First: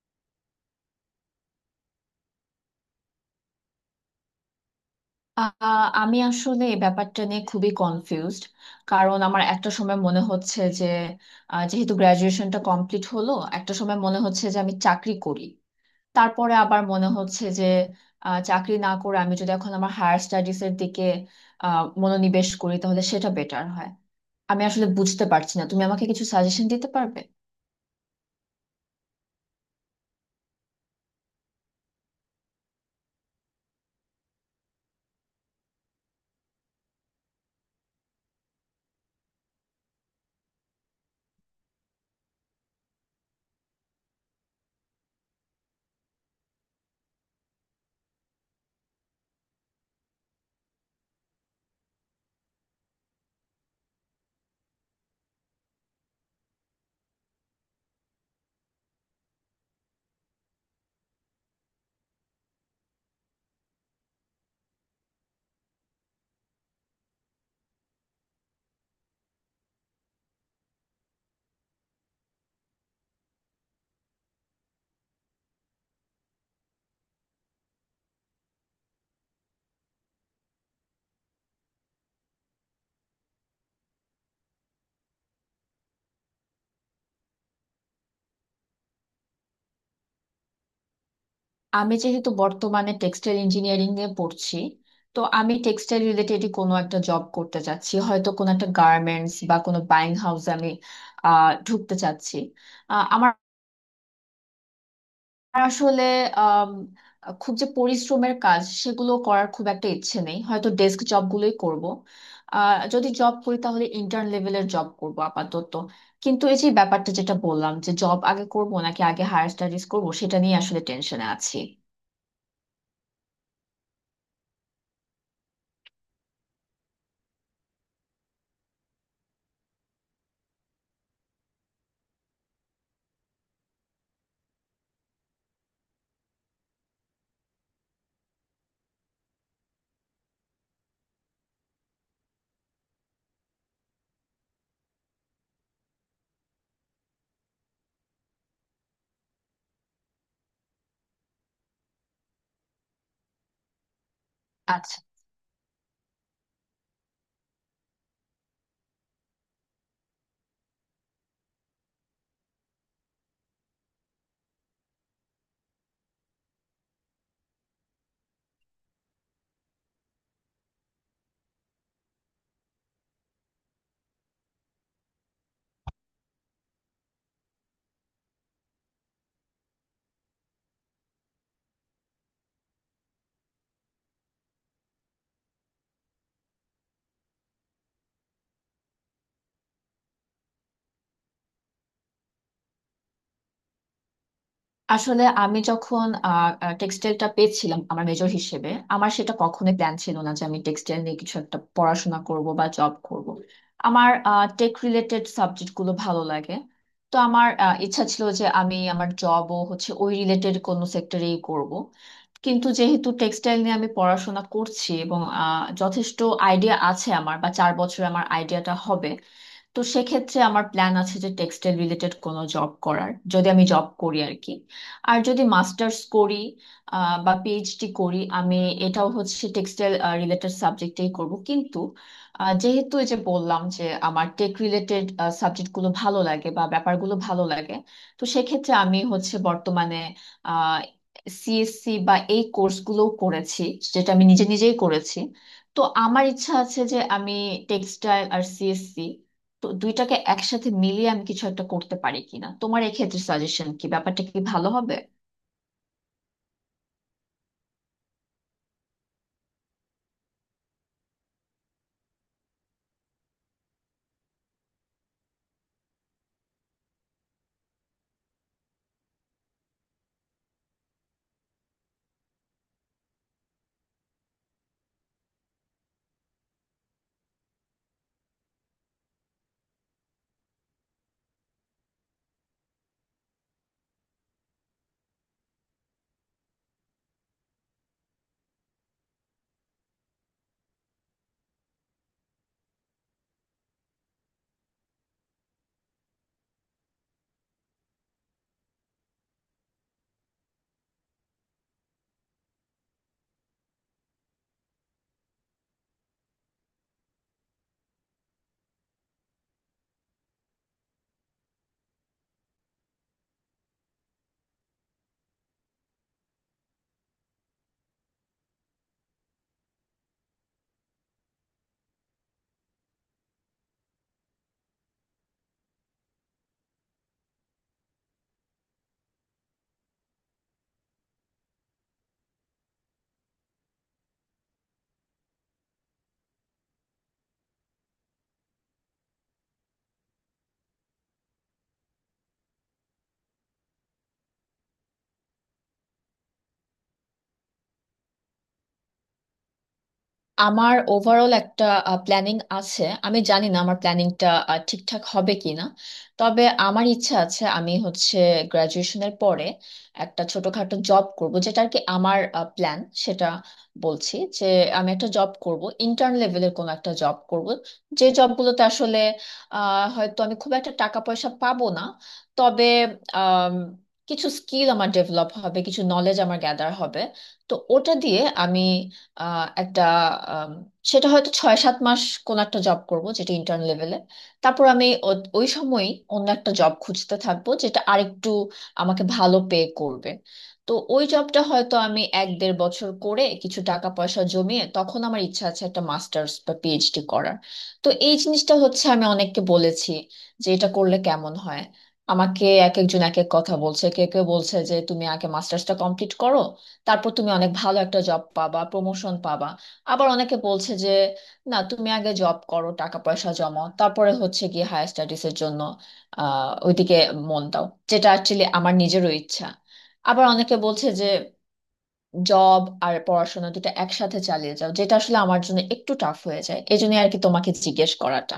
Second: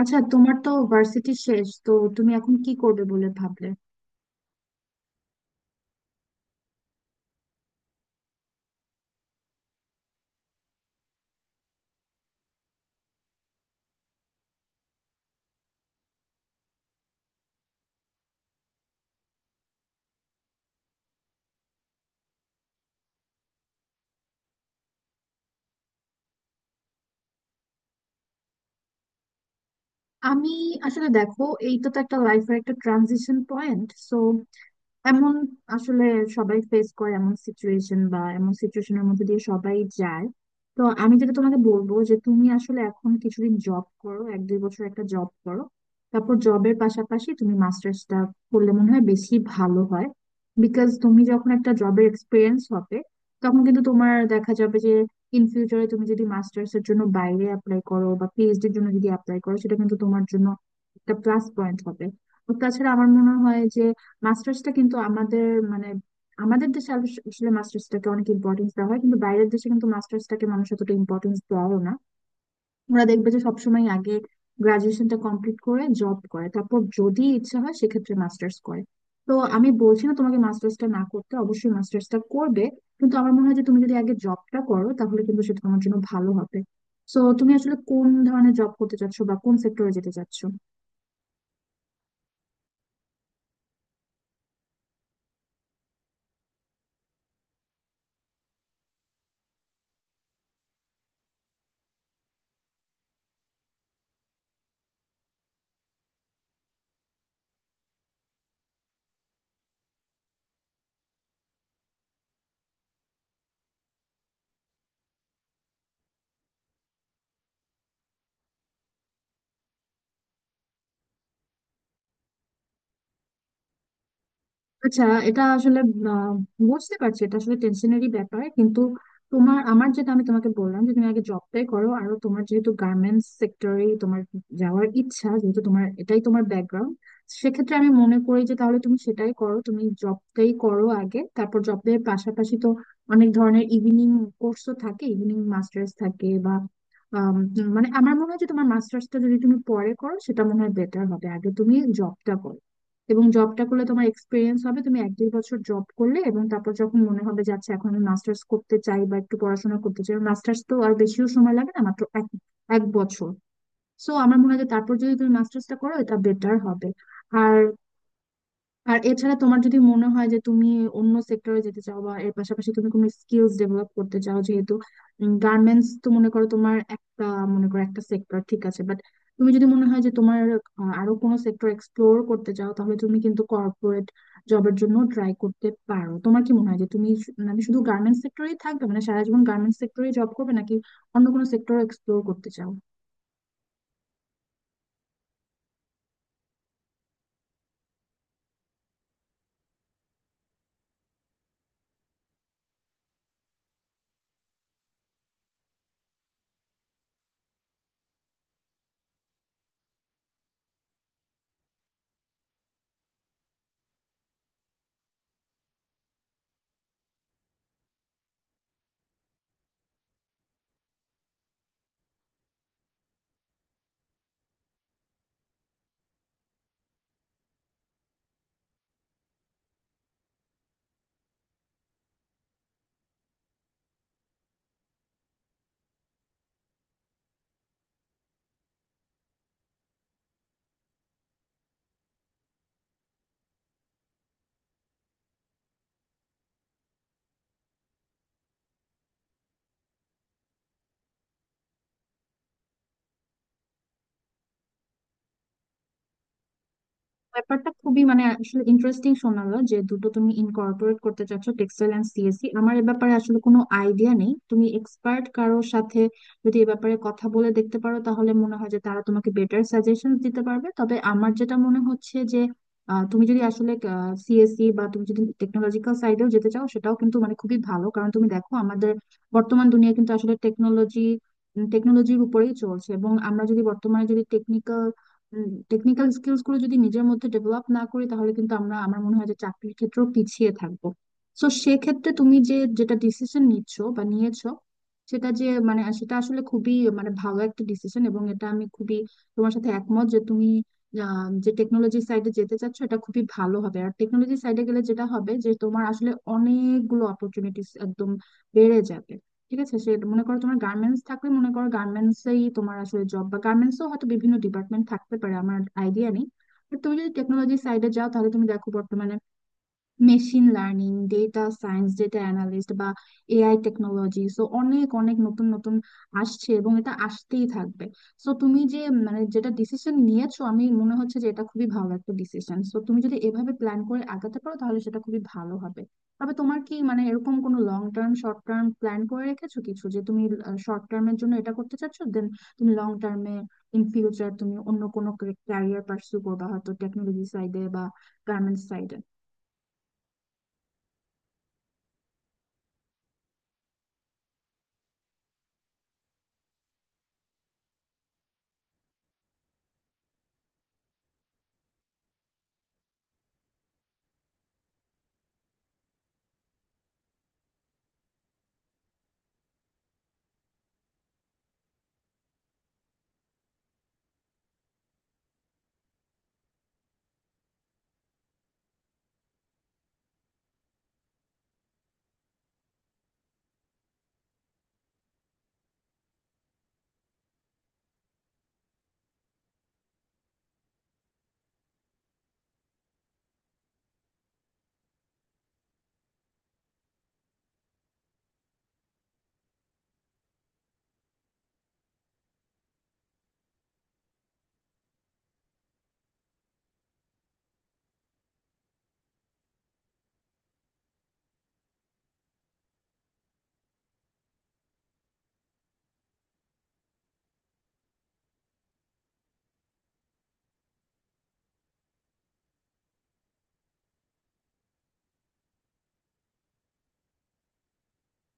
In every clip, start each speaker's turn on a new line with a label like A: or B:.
A: আচ্ছা, তোমার তো ভার্সিটি শেষ। তো তুমি এখন কি করবে বলে ভাবলে?
B: আহ, আমি আসলে এই ব্যাপারটা নিয়ে খুবই কনফিউজড। কারণ আমার একটা সময় মনে হচ্ছে যে যেহেতু গ্রাজুয়েশনটা কমপ্লিট হলো, একটা সময় মনে হচ্ছে যে আমি চাকরি করি। তারপরে আবার মনে হচ্ছে যে চাকরি না করে আমি যদি এখন আমার হায়ার স্টাডিজ এর দিকে মনোনিবেশ করি তাহলে সেটা বেটার হয়। আমি আসলে বুঝতে পারছি না, তুমি আমাকে কিছু সাজেশন দিতে পারবে?
A: আমি, আসলে দেখো, এইটা তো একটা লাইফের একটা ট্রানজিশন পয়েন্ট। সো এমন, আসলে, সবাই ফেস করে এমন সিচুয়েশন বা এমন সিচুয়েশনের মধ্যে দিয়ে সবাই যায়। তো আমি যেটা তোমাকে বলবো যে তুমি আসলে এখন কিছুদিন জব করো, 1-2 বছর একটা জব করো। তারপর জবের পাশাপাশি তুমি মাস্টার্সটা করলে মনে হয় বেশি ভালো হয়। বিকজ তুমি যখন একটা জবের এক্সপিরিয়েন্স হবে, তখন কিন্তু তোমার দেখা যাবে যে ইন ফিউচারে তুমি যদি মাস্টার্স এর জন্য বাইরে অ্যাপ্লাই করো বা পিএইচডি এর জন্য যদি অ্যাপ্লাই করো, সেটা কিন্তু তোমার জন্য একটা প্লাস পয়েন্ট হবে। তো তাছাড়া আমার মনে হয় যে মাস্টার্সটা কিন্তু আমাদের, মানে, আমাদের দেশে আসলে মাস্টার্সটাকে অনেক ইম্পর্টেন্স দেওয়া হয়, কিন্তু বাইরের দেশে কিন্তু মাস্টার্সটাকে মানুষ এতটা ইম্পর্টেন্স দেওয়াও না। ওরা দেখবে যে সবসময় আগে গ্রাজুয়েশনটা কমপ্লিট করে জব করে, তারপর যদি ইচ্ছা হয় সেক্ষেত্রে মাস্টার্স করে। তো আমি বলছি না তোমাকে মাস্টার্সটা না করতে, অবশ্যই মাস্টার্সটা করবে, কিন্তু আমার মনে হয় যে তুমি যদি আগে জবটা করো তাহলে কিন্তু সেটা তোমার জন্য ভালো হবে। তো তুমি আসলে কোন ধরনের জব করতে চাচ্ছো বা কোন সেক্টরে যেতে চাচ্ছো?
B: আমি যেহেতু বর্তমানে টেক্সটাইল ইঞ্জিনিয়ারিং এ পড়ছি, তো আমি টেক্সটাইল রিলেটেড কোনো একটা জব করতে চাচ্ছি, হয়তো কোনো একটা গার্মেন্টস বা কোনো বাইং হাউসে আমি ঢুকতে চাচ্ছি। আহ, আমার আসলে আম, খুব যে পরিশ্রমের কাজ সেগুলো করার খুব একটা ইচ্ছে নেই, হয়তো ডেস্ক জবগুলোই করব। যদি জব করি তাহলে ইন্টার্ন লেভেলের জব করব আপাতত। কিন্তু এই যে ব্যাপারটা যেটা বললাম, যে জব আগে করব নাকি আগে হায়ার স্টাডিজ করব, সেটা নিয়ে আসলে টেনশনে আছি।
A: আচ্ছা, এটা আসলে, আহ, বুঝতে পারছি, এটা আসলে টেনশনেরই ব্যাপার। কিন্তু তোমার, আমার যেটা আমি তোমাকে বললাম যে তুমি আগে জবটাই করো, আর তোমার যেহেতু গার্মেন্টস সেক্টরে তোমার যাওয়ার ইচ্ছা, যেহেতু তোমার এটাই তোমার ব্যাকগ্রাউন্ড, সেক্ষেত্রে আমি মনে করি যে তাহলে তুমি সেটাই করো, তুমি জবটাই করো আগে। তারপর জবের পাশাপাশি তো অনেক ধরনের ইভিনিং কোর্সও থাকে, ইভিনিং মাস্টার্স থাকে, বা আম, মানে, আমার মনে হয় যে তোমার মাস্টার্সটা যদি তুমি পরে করো সেটা মনে হয় বেটার হবে। আগে তুমি জবটা করো, এবং জবটা করলে তোমার এক্সপিরিয়েন্স হবে,
B: আচ্ছা,
A: তুমি 1-2 বছর জব করলে, এবং তারপর যখন মনে হবে যে আচ্ছা এখন আমি মাস্টার্স করতে চাই বা একটু পড়াশোনা করতে চাই, মাস্টার্স তো আর বেশিও সময় লাগে না, মাত্র এক এক বছর। সো আমার মনে হয় যে তারপর যদি তুমি মাস্টার্সটা করো এটা বেটার হবে। আর আর এছাড়া তোমার যদি মনে হয় যে তুমি অন্য সেক্টরে যেতে চাও, বা এর পাশাপাশি তুমি কোনো স্কিলস ডেভেলপ করতে চাও, যেহেতু গার্মেন্টস তো মনে করো তোমার একটা, মনে করো একটা সেক্টর, ঠিক আছে, বাট তুমি যদি মনে হয় যে তোমার আরো কোনো সেক্টর এক্সপ্লোর করতে চাও, তাহলে তুমি কিন্তু কর্পোরেট জবের জন্য ট্রাই করতে পারো। তোমার কি মনে হয় যে তুমি মানে শুধু গার্মেন্টস সেক্টরেই থাকবে, মানে সারা জীবন গার্মেন্টস সেক্টরেই জব করবে, নাকি অন্য কোনো সেক্টর এক্সপ্লোর করতে চাও?
B: আসলে আমি যখন টেক্সটাইলটা পেয়েছিলাম আমার মেজর হিসেবে, আমার সেটা কখনোই প্ল্যান ছিল না যে আমি টেক্সটাইল নিয়ে কিছু একটা পড়াশোনা করব বা জব করব। আমার টেক রিলেটেড সাবজেক্টগুলো ভালো লাগে। তো আমার ইচ্ছা ছিল যে আমি আমার জবও হচ্ছে ওই রিলেটেড কোনো সেক্টরেই করব। কিন্তু যেহেতু টেক্সটাইল নিয়ে আমি পড়াশোনা করছি এবং যথেষ্ট আইডিয়া আছে আমার, বা চার বছরে আমার আইডিয়াটা হবে, তো সেক্ষেত্রে আমার প্ল্যান আছে যে টেক্সটাইল রিলেটেড কোনো জব করার, যদি আমি জব করি আর কি। আর যদি মাস্টার্স করি বা পিএইচডি করি, আমি এটাও হচ্ছে টেক্সটাইল রিলেটেড সাবজেক্টেই করব। কিন্তু যেহেতু এই যে বললাম যে আমার টেক রিলেটেড সাবজেক্টগুলো ভালো লাগে বা ব্যাপারগুলো ভালো লাগে, তো সেক্ষেত্রে আমি হচ্ছে বর্তমানে সিএসসি বা এই কোর্সগুলো করেছি, যেটা আমি নিজে নিজেই করেছি। তো আমার ইচ্ছা আছে যে আমি টেক্সটাইল আর সিএসসি, তো দুইটাকে একসাথে মিলিয়ে আমি কিছু একটা করতে পারি কিনা। তোমার এক্ষেত্রে সাজেশন কি, ব্যাপারটা কি ভালো হবে?
A: ব্যাপারটা খুবই, মানে, আসলে ইন্টারেস্টিং শোনালো যে দুটো তুমি ইনকর্পোরেট করতে চাচ্ছ, টেক্সটাইল এন্ড সিএসসি। আমার এ ব্যাপারে আসলে কোনো আইডিয়া নেই, তুমি এক্সপার্ট কারোর সাথে যদি এ ব্যাপারে কথা বলে দেখতে পারো তাহলে মনে হয় যে তারা তোমাকে বেটার সাজেশন দিতে পারবে। তবে আমার যেটা মনে হচ্ছে যে তুমি যদি আসলে সিএসসি, বা তুমি যদি টেকনোলজিক্যাল সাইডেও যেতে চাও, সেটাও কিন্তু মানে খুবই ভালো, কারণ তুমি দেখো আমাদের বর্তমান দুনিয়া কিন্তু আসলে টেকনোলজির উপরেই চলছে। এবং আমরা যদি বর্তমানে যদি টেকনিক্যাল টেকনিক্যাল স্কিলস গুলো যদি নিজের মধ্যে ডেভেলপ না করি, তাহলে কিন্তু আমরা, আমার মনে হয় যে, চাকরির ক্ষেত্রেও পিছিয়ে থাকবো। তো সেক্ষেত্রে তুমি যেটা ডিসিশন নিচ্ছ বা নিয়েছো, সেটা যে মানে সেটা আসলে খুবই মানে ভালো একটা ডিসিশন, এবং এটা আমি খুবই তোমার সাথে একমত যে তুমি যে টেকনোলজি সাইডে যেতে চাচ্ছ, এটা খুবই ভালো হবে। আর টেকনোলজি সাইডে গেলে যেটা হবে যে তোমার আসলে অনেকগুলো অপরচুনিটিস একদম বেড়ে যাবে। ঠিক আছে, সে মনে করো তোমার গার্মেন্টস থাকলে মনে করো গার্মেন্টস এই তোমার আসলে জব, বা গার্মেন্টস ও হয়তো বিভিন্ন ডিপার্টমেন্ট থাকতে পারে, আমার আইডিয়া নেই। বাট তুমি যদি টেকনোলজি সাইডে যাও, তাহলে তুমি দেখো বর্তমানে machine learning, data science, data analyst, বা এআই টেকনোলজি, সো অনেক অনেক নতুন নতুন আসছে, এবং এটা আসতেই থাকবে। সো তুমি যে, মানে, যেটা ডিসিশন নিয়েছো, আমি মনে হচ্ছে যে এটা খুবই ভালো একটা ডিসিশন। সো তুমি যদি এভাবে প্ল্যান করে আগাতে পারো তাহলে সেটা খুবই ভালো হবে। তবে তোমার কি, মানে, এরকম কোনো long term short term plan করে রেখেছো কিছু, যে তুমি শর্ট টার্মের জন্য এটা করতে চাচ্ছো, দেন তুমি লং টার্মে, ইন ফিউচার তুমি অন্য কোনো ক্যারিয়ার পার্সু করবা, হয়তো টেকনোলজি সাইডে বা গার্মেন্টস সাইডে?
B: আমার ওভারঅল একটা প্ল্যানিং আছে, আমি জানি না আমার প্ল্যানিংটা ঠিকঠাক হবে কিনা। তবে আমার ইচ্ছা আছে আমি হচ্ছে গ্রাজুয়েশনের পরে একটা ছোটখাটো জব করব, যেটা আর কি আমার প্ল্যান। সেটা বলছি যে আমি একটা জব করব, ইন্টার্ন লেভেলের কোনো একটা জব করব, যে জবগুলোতে আসলে হয়তো আমি খুব একটা টাকা পয়সা পাবো না, তবে আম, কিছু স্কিল আমার ডেভেলপ হবে, কিছু নলেজ আমার গ্যাদার হবে। তো ওটা দিয়ে আমি আহ, একটা আম, সেটা হয়তো ছয় সাত মাস কোন একটা জব করব যেটা ইন্টার্ন লেভেলে। তারপর আমি ওই সময়ই অন্য একটা জব খুঁজতে থাকবো, যেটা আরেকটু আমাকে ভালো পে করবে। তো ওই জবটা হয়তো আমি এক দেড় বছর করে কিছু টাকা পয়সা জমিয়ে, তখন আমার ইচ্ছা আছে একটা মাস্টার্স বা পিএইচডি করার। তো এই জিনিসটা হচ্ছে আমি অনেককে বলেছি যে এটা করলে কেমন হয়। আমাকে এক একজন এক এক কথা বলছে। কেউ কেউ বলছে যে তুমি আগে মাস্টার্সটা কমপ্লিট করো, তারপর তুমি অনেক ভালো একটা জব পাবা, প্রমোশন পাবা। আবার অনেকে বলছে যে না, তুমি আগে জব করো, টাকা পয়সা জমাও, তারপরে হচ্ছে গিয়ে হায়ার স্টাডিজের জন্য ওইদিকে মন দাও, যেটা অ্যাকচুয়ালি আমার নিজেরও ইচ্ছা। আবার অনেকে বলছে যে জব আর পড়াশোনা দুটো একসাথে চালিয়ে যাও, যেটা আসলে আমার জন্য একটু টাফ হয়ে যায়। এই জন্য আর কি তোমাকে জিজ্ঞেস করাটা।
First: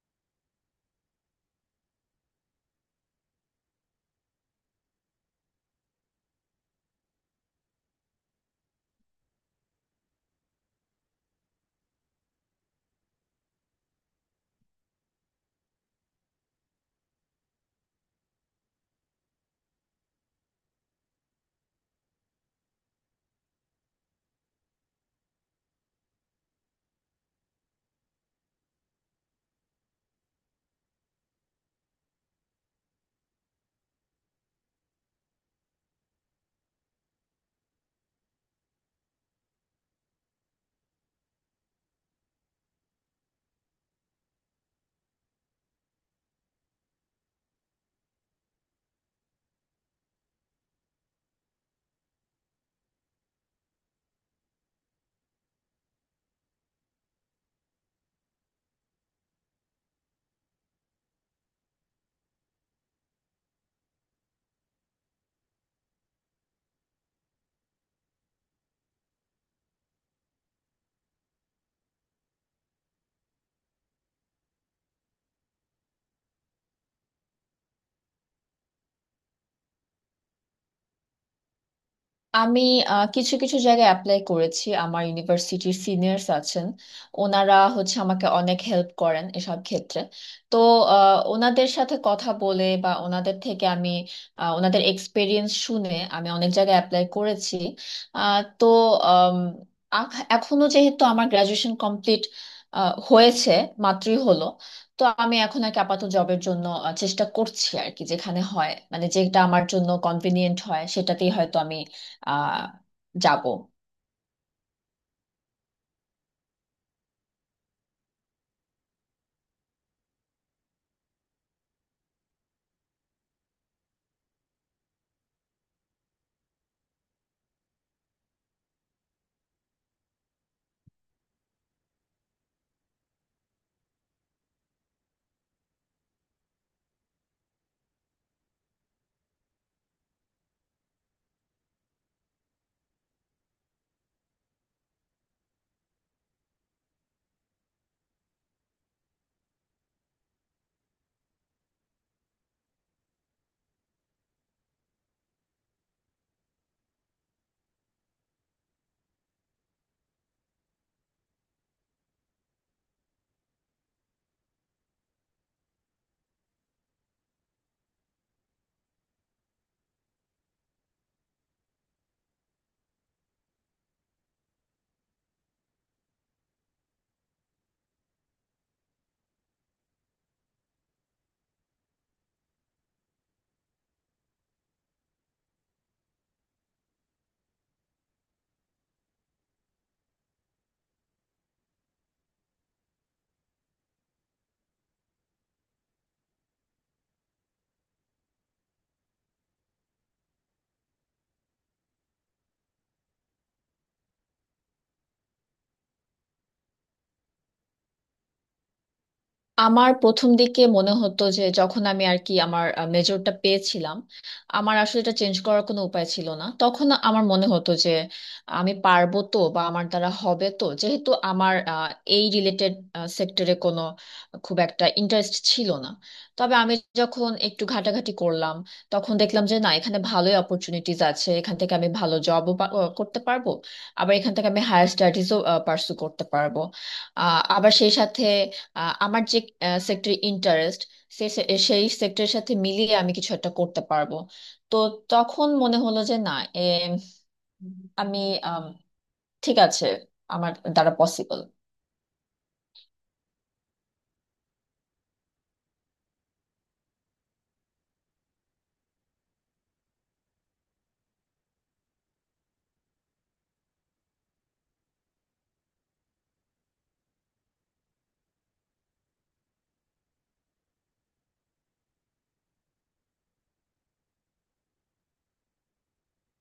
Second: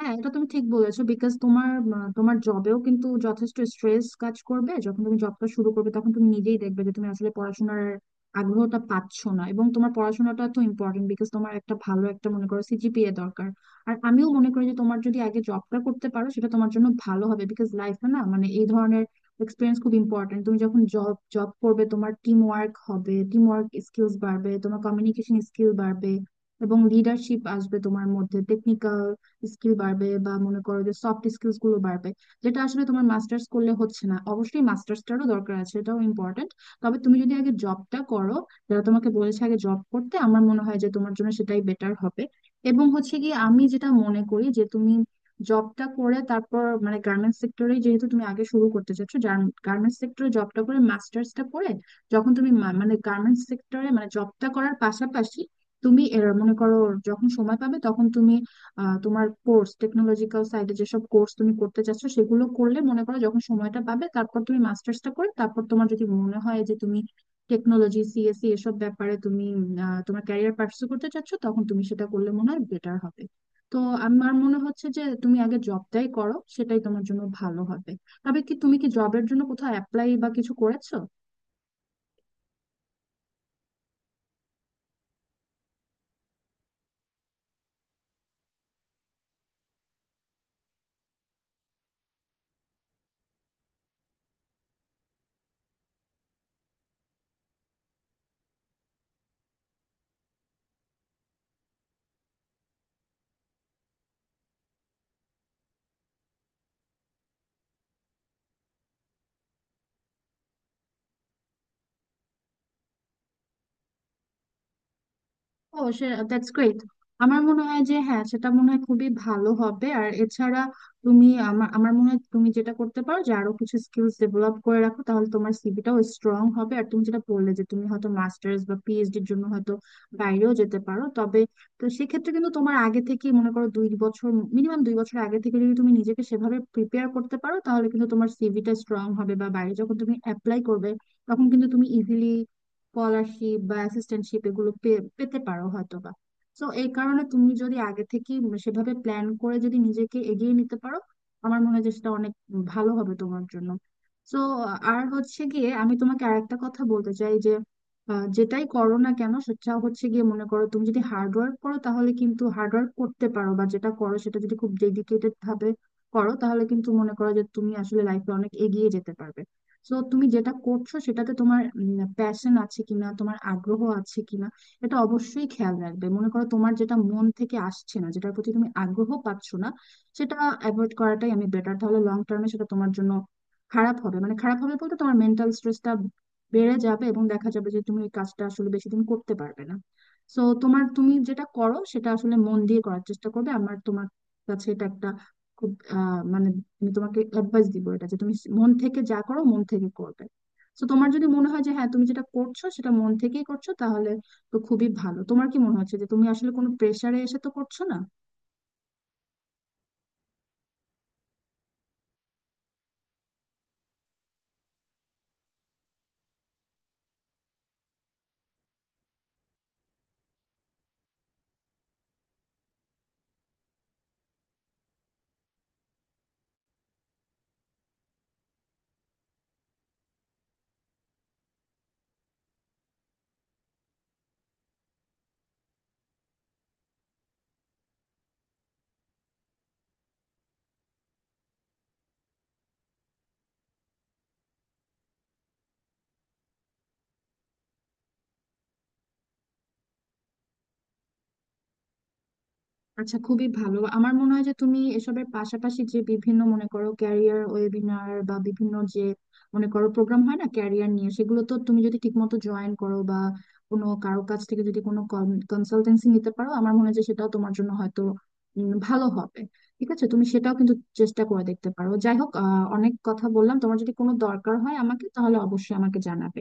A: হ্যাঁ, এটা তুমি ঠিক বলেছো। বিকজ তোমার তোমার জবেও কিন্তু যথেষ্ট স্ট্রেস কাজ করবে, যখন তুমি জবটা শুরু করবে তখন তুমি নিজেই দেখবে যে তুমি আসলে পড়াশোনার আগ্রহটা পাচ্ছ না, এবং তোমার পড়াশোনাটা তো ইম্পর্টেন্ট, বিকজ তোমার একটা ভালো একটা মনে করো সিজিপিএ দরকার। আর আমিও মনে করি যে তোমার যদি আগে জবটা করতে পারো সেটা তোমার জন্য ভালো হবে, বিকজ লাইফে না, মানে, এই ধরনের এক্সপিরিয়েন্স খুব ইম্পর্টেন্ট। তুমি যখন জব জব করবে, তোমার টিম ওয়ার্ক হবে, টিম ওয়ার্ক স্কিলস বাড়বে, তোমার কমিউনিকেশন স্কিল বাড়বে, এবং লিডারশিপ আসবে তোমার মধ্যে, টেকনিক্যাল স্কিল বাড়বে, বা মনে করো যে সফট স্কিলস গুলো বাড়বে, যেটা আসলে তোমার মাস্টার্স করলে হচ্ছে না। অবশ্যই মাস্টার্সটারও দরকার আছে, এটাও ইম্পর্টেন্ট, তবে তুমি যদি আগে জবটা করো, যারা তোমাকে বলেছে আগে জব করতে, আমার মনে হয় যে তোমার জন্য সেটাই বেটার হবে। এবং হচ্ছে কি, আমি যেটা মনে করি যে তুমি জবটা করে তারপর, মানে, গার্মেন্টস সেক্টরে যেহেতু তুমি আগে শুরু করতে চাচ্ছো, গার্মেন্টস সেক্টরে জবটা করে মাস্টার্সটা করে, যখন তুমি মানে গার্মেন্টস সেক্টরে মানে জবটা করার পাশাপাশি তুমি এর মনে করো যখন সময় পাবে তখন তুমি তোমার কোর্স, টেকনোলজিক্যাল সাইডে যেসব কোর্স তুমি করতে চাচ্ছ, সেগুলো করলে, মনে করো যখন সময়টা পাবে তারপর তুমি মাস্টার্সটা করে তারপর তোমার যদি মনে হয় যে তুমি টেকনোলজি, সিএসসি, এসব ব্যাপারে তুমি তোমার ক্যারিয়ার পার্সু করতে চাচ্ছ, তখন তুমি সেটা করলে মনে হয় বেটার হবে। তো আমার মনে হচ্ছে যে তুমি আগে জবটাই করো, সেটাই তোমার জন্য ভালো হবে। তবে কি তুমি কি জবের জন্য কোথাও অ্যাপ্লাই বা কিছু করেছো?
B: আমি কিছু কিছু জায়গায় অ্যাপ্লাই করেছি। আমার ইউনিভার্সিটির সিনিয়র্স আছেন, ওনারা হচ্ছে আমাকে অনেক হেল্প করেন এসব ক্ষেত্রে। তো ওনাদের সাথে কথা বলে বা ওনাদের থেকে আমি ওনাদের এক্সপিরিয়েন্স শুনে আমি অনেক জায়গায় অ্যাপ্লাই করেছি। আহ, তো আম, আখ- এখনো যেহেতু আমার গ্রাজুয়েশন কমপ্লিট হয়েছে, মাত্রই হলো, তো আমি এখন আর কি আপাতত জবের জন্য চেষ্টা করছি আর কি। যেখানে হয় মানে যেটা আমার জন্য কনভিনিয়েন্ট হয় সেটাতেই হয়তো আমি আহ যাব।
A: অবশ্যই, দ্যাটস গ্রেট। আমার মনে হয় যে হ্যাঁ সেটা মনে হয় খুবই ভালো হবে। আর এছাড়া তুমি, আমার আমার মনে হয়, তুমি যেটা করতে পারো যে আরো কিছু স্কিলস ডেভেলপ করে রাখো, তাহলে তোমার সিভিটাও স্ট্রং হবে। আর তুমি যেটা বললে যে তুমি হয়তো মাস্টার্স বা পিএইচডি এর জন্য হয়তো বাইরেও যেতে পারো, তবে, তো সেক্ষেত্রে কিন্তু তোমার আগে থেকে, মনে করো 2 বছর, মিনিমাম 2 বছর আগে থেকে যদি তুমি নিজেকে সেভাবে প্রিপেয়ার করতে পারো, তাহলে কিন্তু তোমার সিভিটা স্ট্রং হবে, বা বাইরে যখন তুমি অ্যাপ্লাই করবে তখন কিন্তু তুমি ইজিলি স্কলারশিপ বা অ্যাসিস্ট্যান্টশিপ এগুলো পেতে পারো হয়তোবা। তো এই কারণে তুমি যদি আগে থেকে সেভাবে প্ল্যান করে যদি নিজেকে এগিয়ে নিতে পারো, আমার মনে হয় যে সেটা অনেক ভালো হবে তোমার জন্য। তো আর হচ্ছে গিয়ে, আমি তোমাকে আরেকটা কথা বলতে চাই যে যেটাই করো না কেন, সেটা হচ্ছে গিয়ে, মনে করো তুমি যদি হার্ড ওয়ার্ক করো, তাহলে কিন্তু হার্ড ওয়ার্ক করতে পারো বা যেটা করো সেটা যদি খুব ডেডিকেটেড ভাবে করো, তাহলে কিন্তু মনে করো যে তুমি আসলে লাইফে অনেক এগিয়ে যেতে পারবে। তো তুমি যেটা করছো সেটাতে তোমার প্যাশন আছে কিনা, তোমার আগ্রহ আছে কিনা, এটা অবশ্যই খেয়াল রাখবে। মনে করো তোমার যেটা মন থেকে আসছে না, যেটার প্রতি তুমি আগ্রহ পাচ্ছ না, সেটা অ্যাভয়েড করাটাই আমি বেটার। তাহলে লং টার্মে সেটা তোমার জন্য খারাপ হবে, মানে খারাপ হবে বলতে তোমার মেন্টাল স্ট্রেসটা বেড়ে যাবে, এবং দেখা যাবে যে তুমি এই কাজটা আসলে বেশি দিন করতে পারবে না। সো তোমার, তুমি যেটা করো সেটা আসলে মন দিয়ে করার চেষ্টা করবে। আমার, তোমার কাছে এটা একটা খুব, মানে, আমি তোমাকে অ্যাডভাইস দিব এটা, যে তুমি মন থেকে যা করো মন থেকে করবে। তো তোমার যদি মনে হয় যে হ্যাঁ তুমি যেটা করছো সেটা মন থেকেই করছো, তাহলে তো খুবই ভালো। তোমার কি মনে হচ্ছে যে তুমি আসলে কোনো প্রেসারে এসে তো করছো না?
B: আমার প্রথম দিকে মনে হতো যে, যখন আমি আর কি আমার মেজরটা পেয়েছিলাম, আমার আসলে এটা চেঞ্জ করার কোনো উপায় ছিল না, তখন আমার মনে হতো যে আমি পারবো তো, বা আমার দ্বারা হবে তো, যেহেতু আমার এই রিলেটেড সেক্টরে কোনো খুব একটা ইন্টারেস্ট ছিল না। তবে আমি যখন একটু ঘাটাঘাটি করলাম, তখন দেখলাম যে না, এখানে ভালোই অপরচুনিটিজ আছে, এখান থেকে আমি ভালো জবও করতে পারবো, আবার এখান থেকে আমি হায়ার স্টাডিজও পার্সু করতে পারবো। আবার সেই সাথে আমার যে সেক্টর ইন্টারেস্ট, সে সে- সেই সেক্টরের সাথে মিলিয়ে আমি কিছু একটা করতে পারবো। তো তখন মনে হলো যে না, এ, আমি আম, ঠিক আছে, আমার দ্বারা পসিবল।
A: আচ্ছা, খুবই ভালো। আমার মনে হয় যে তুমি এসবের পাশাপাশি যে বিভিন্ন মনে করো ক্যারিয়ার ওয়েবিনার বা বিভিন্ন যে মনে করো প্রোগ্রাম হয় না ক্যারিয়ার নিয়ে, সেগুলো তো তুমি যদি ঠিকমতো জয়েন করো, বা কোনো কারো কাছ থেকে যদি কোনো কনসালটেন্সি নিতে পারো, আমার মনে হয় যে সেটাও তোমার জন্য হয়তো ভালো হবে। ঠিক আছে, তুমি সেটাও কিন্তু চেষ্টা করে দেখতে পারো। যাই হোক, অনেক কথা বললাম, তোমার যদি কোনো দরকার হয় আমাকে, তাহলে অবশ্যই আমাকে জানাবে।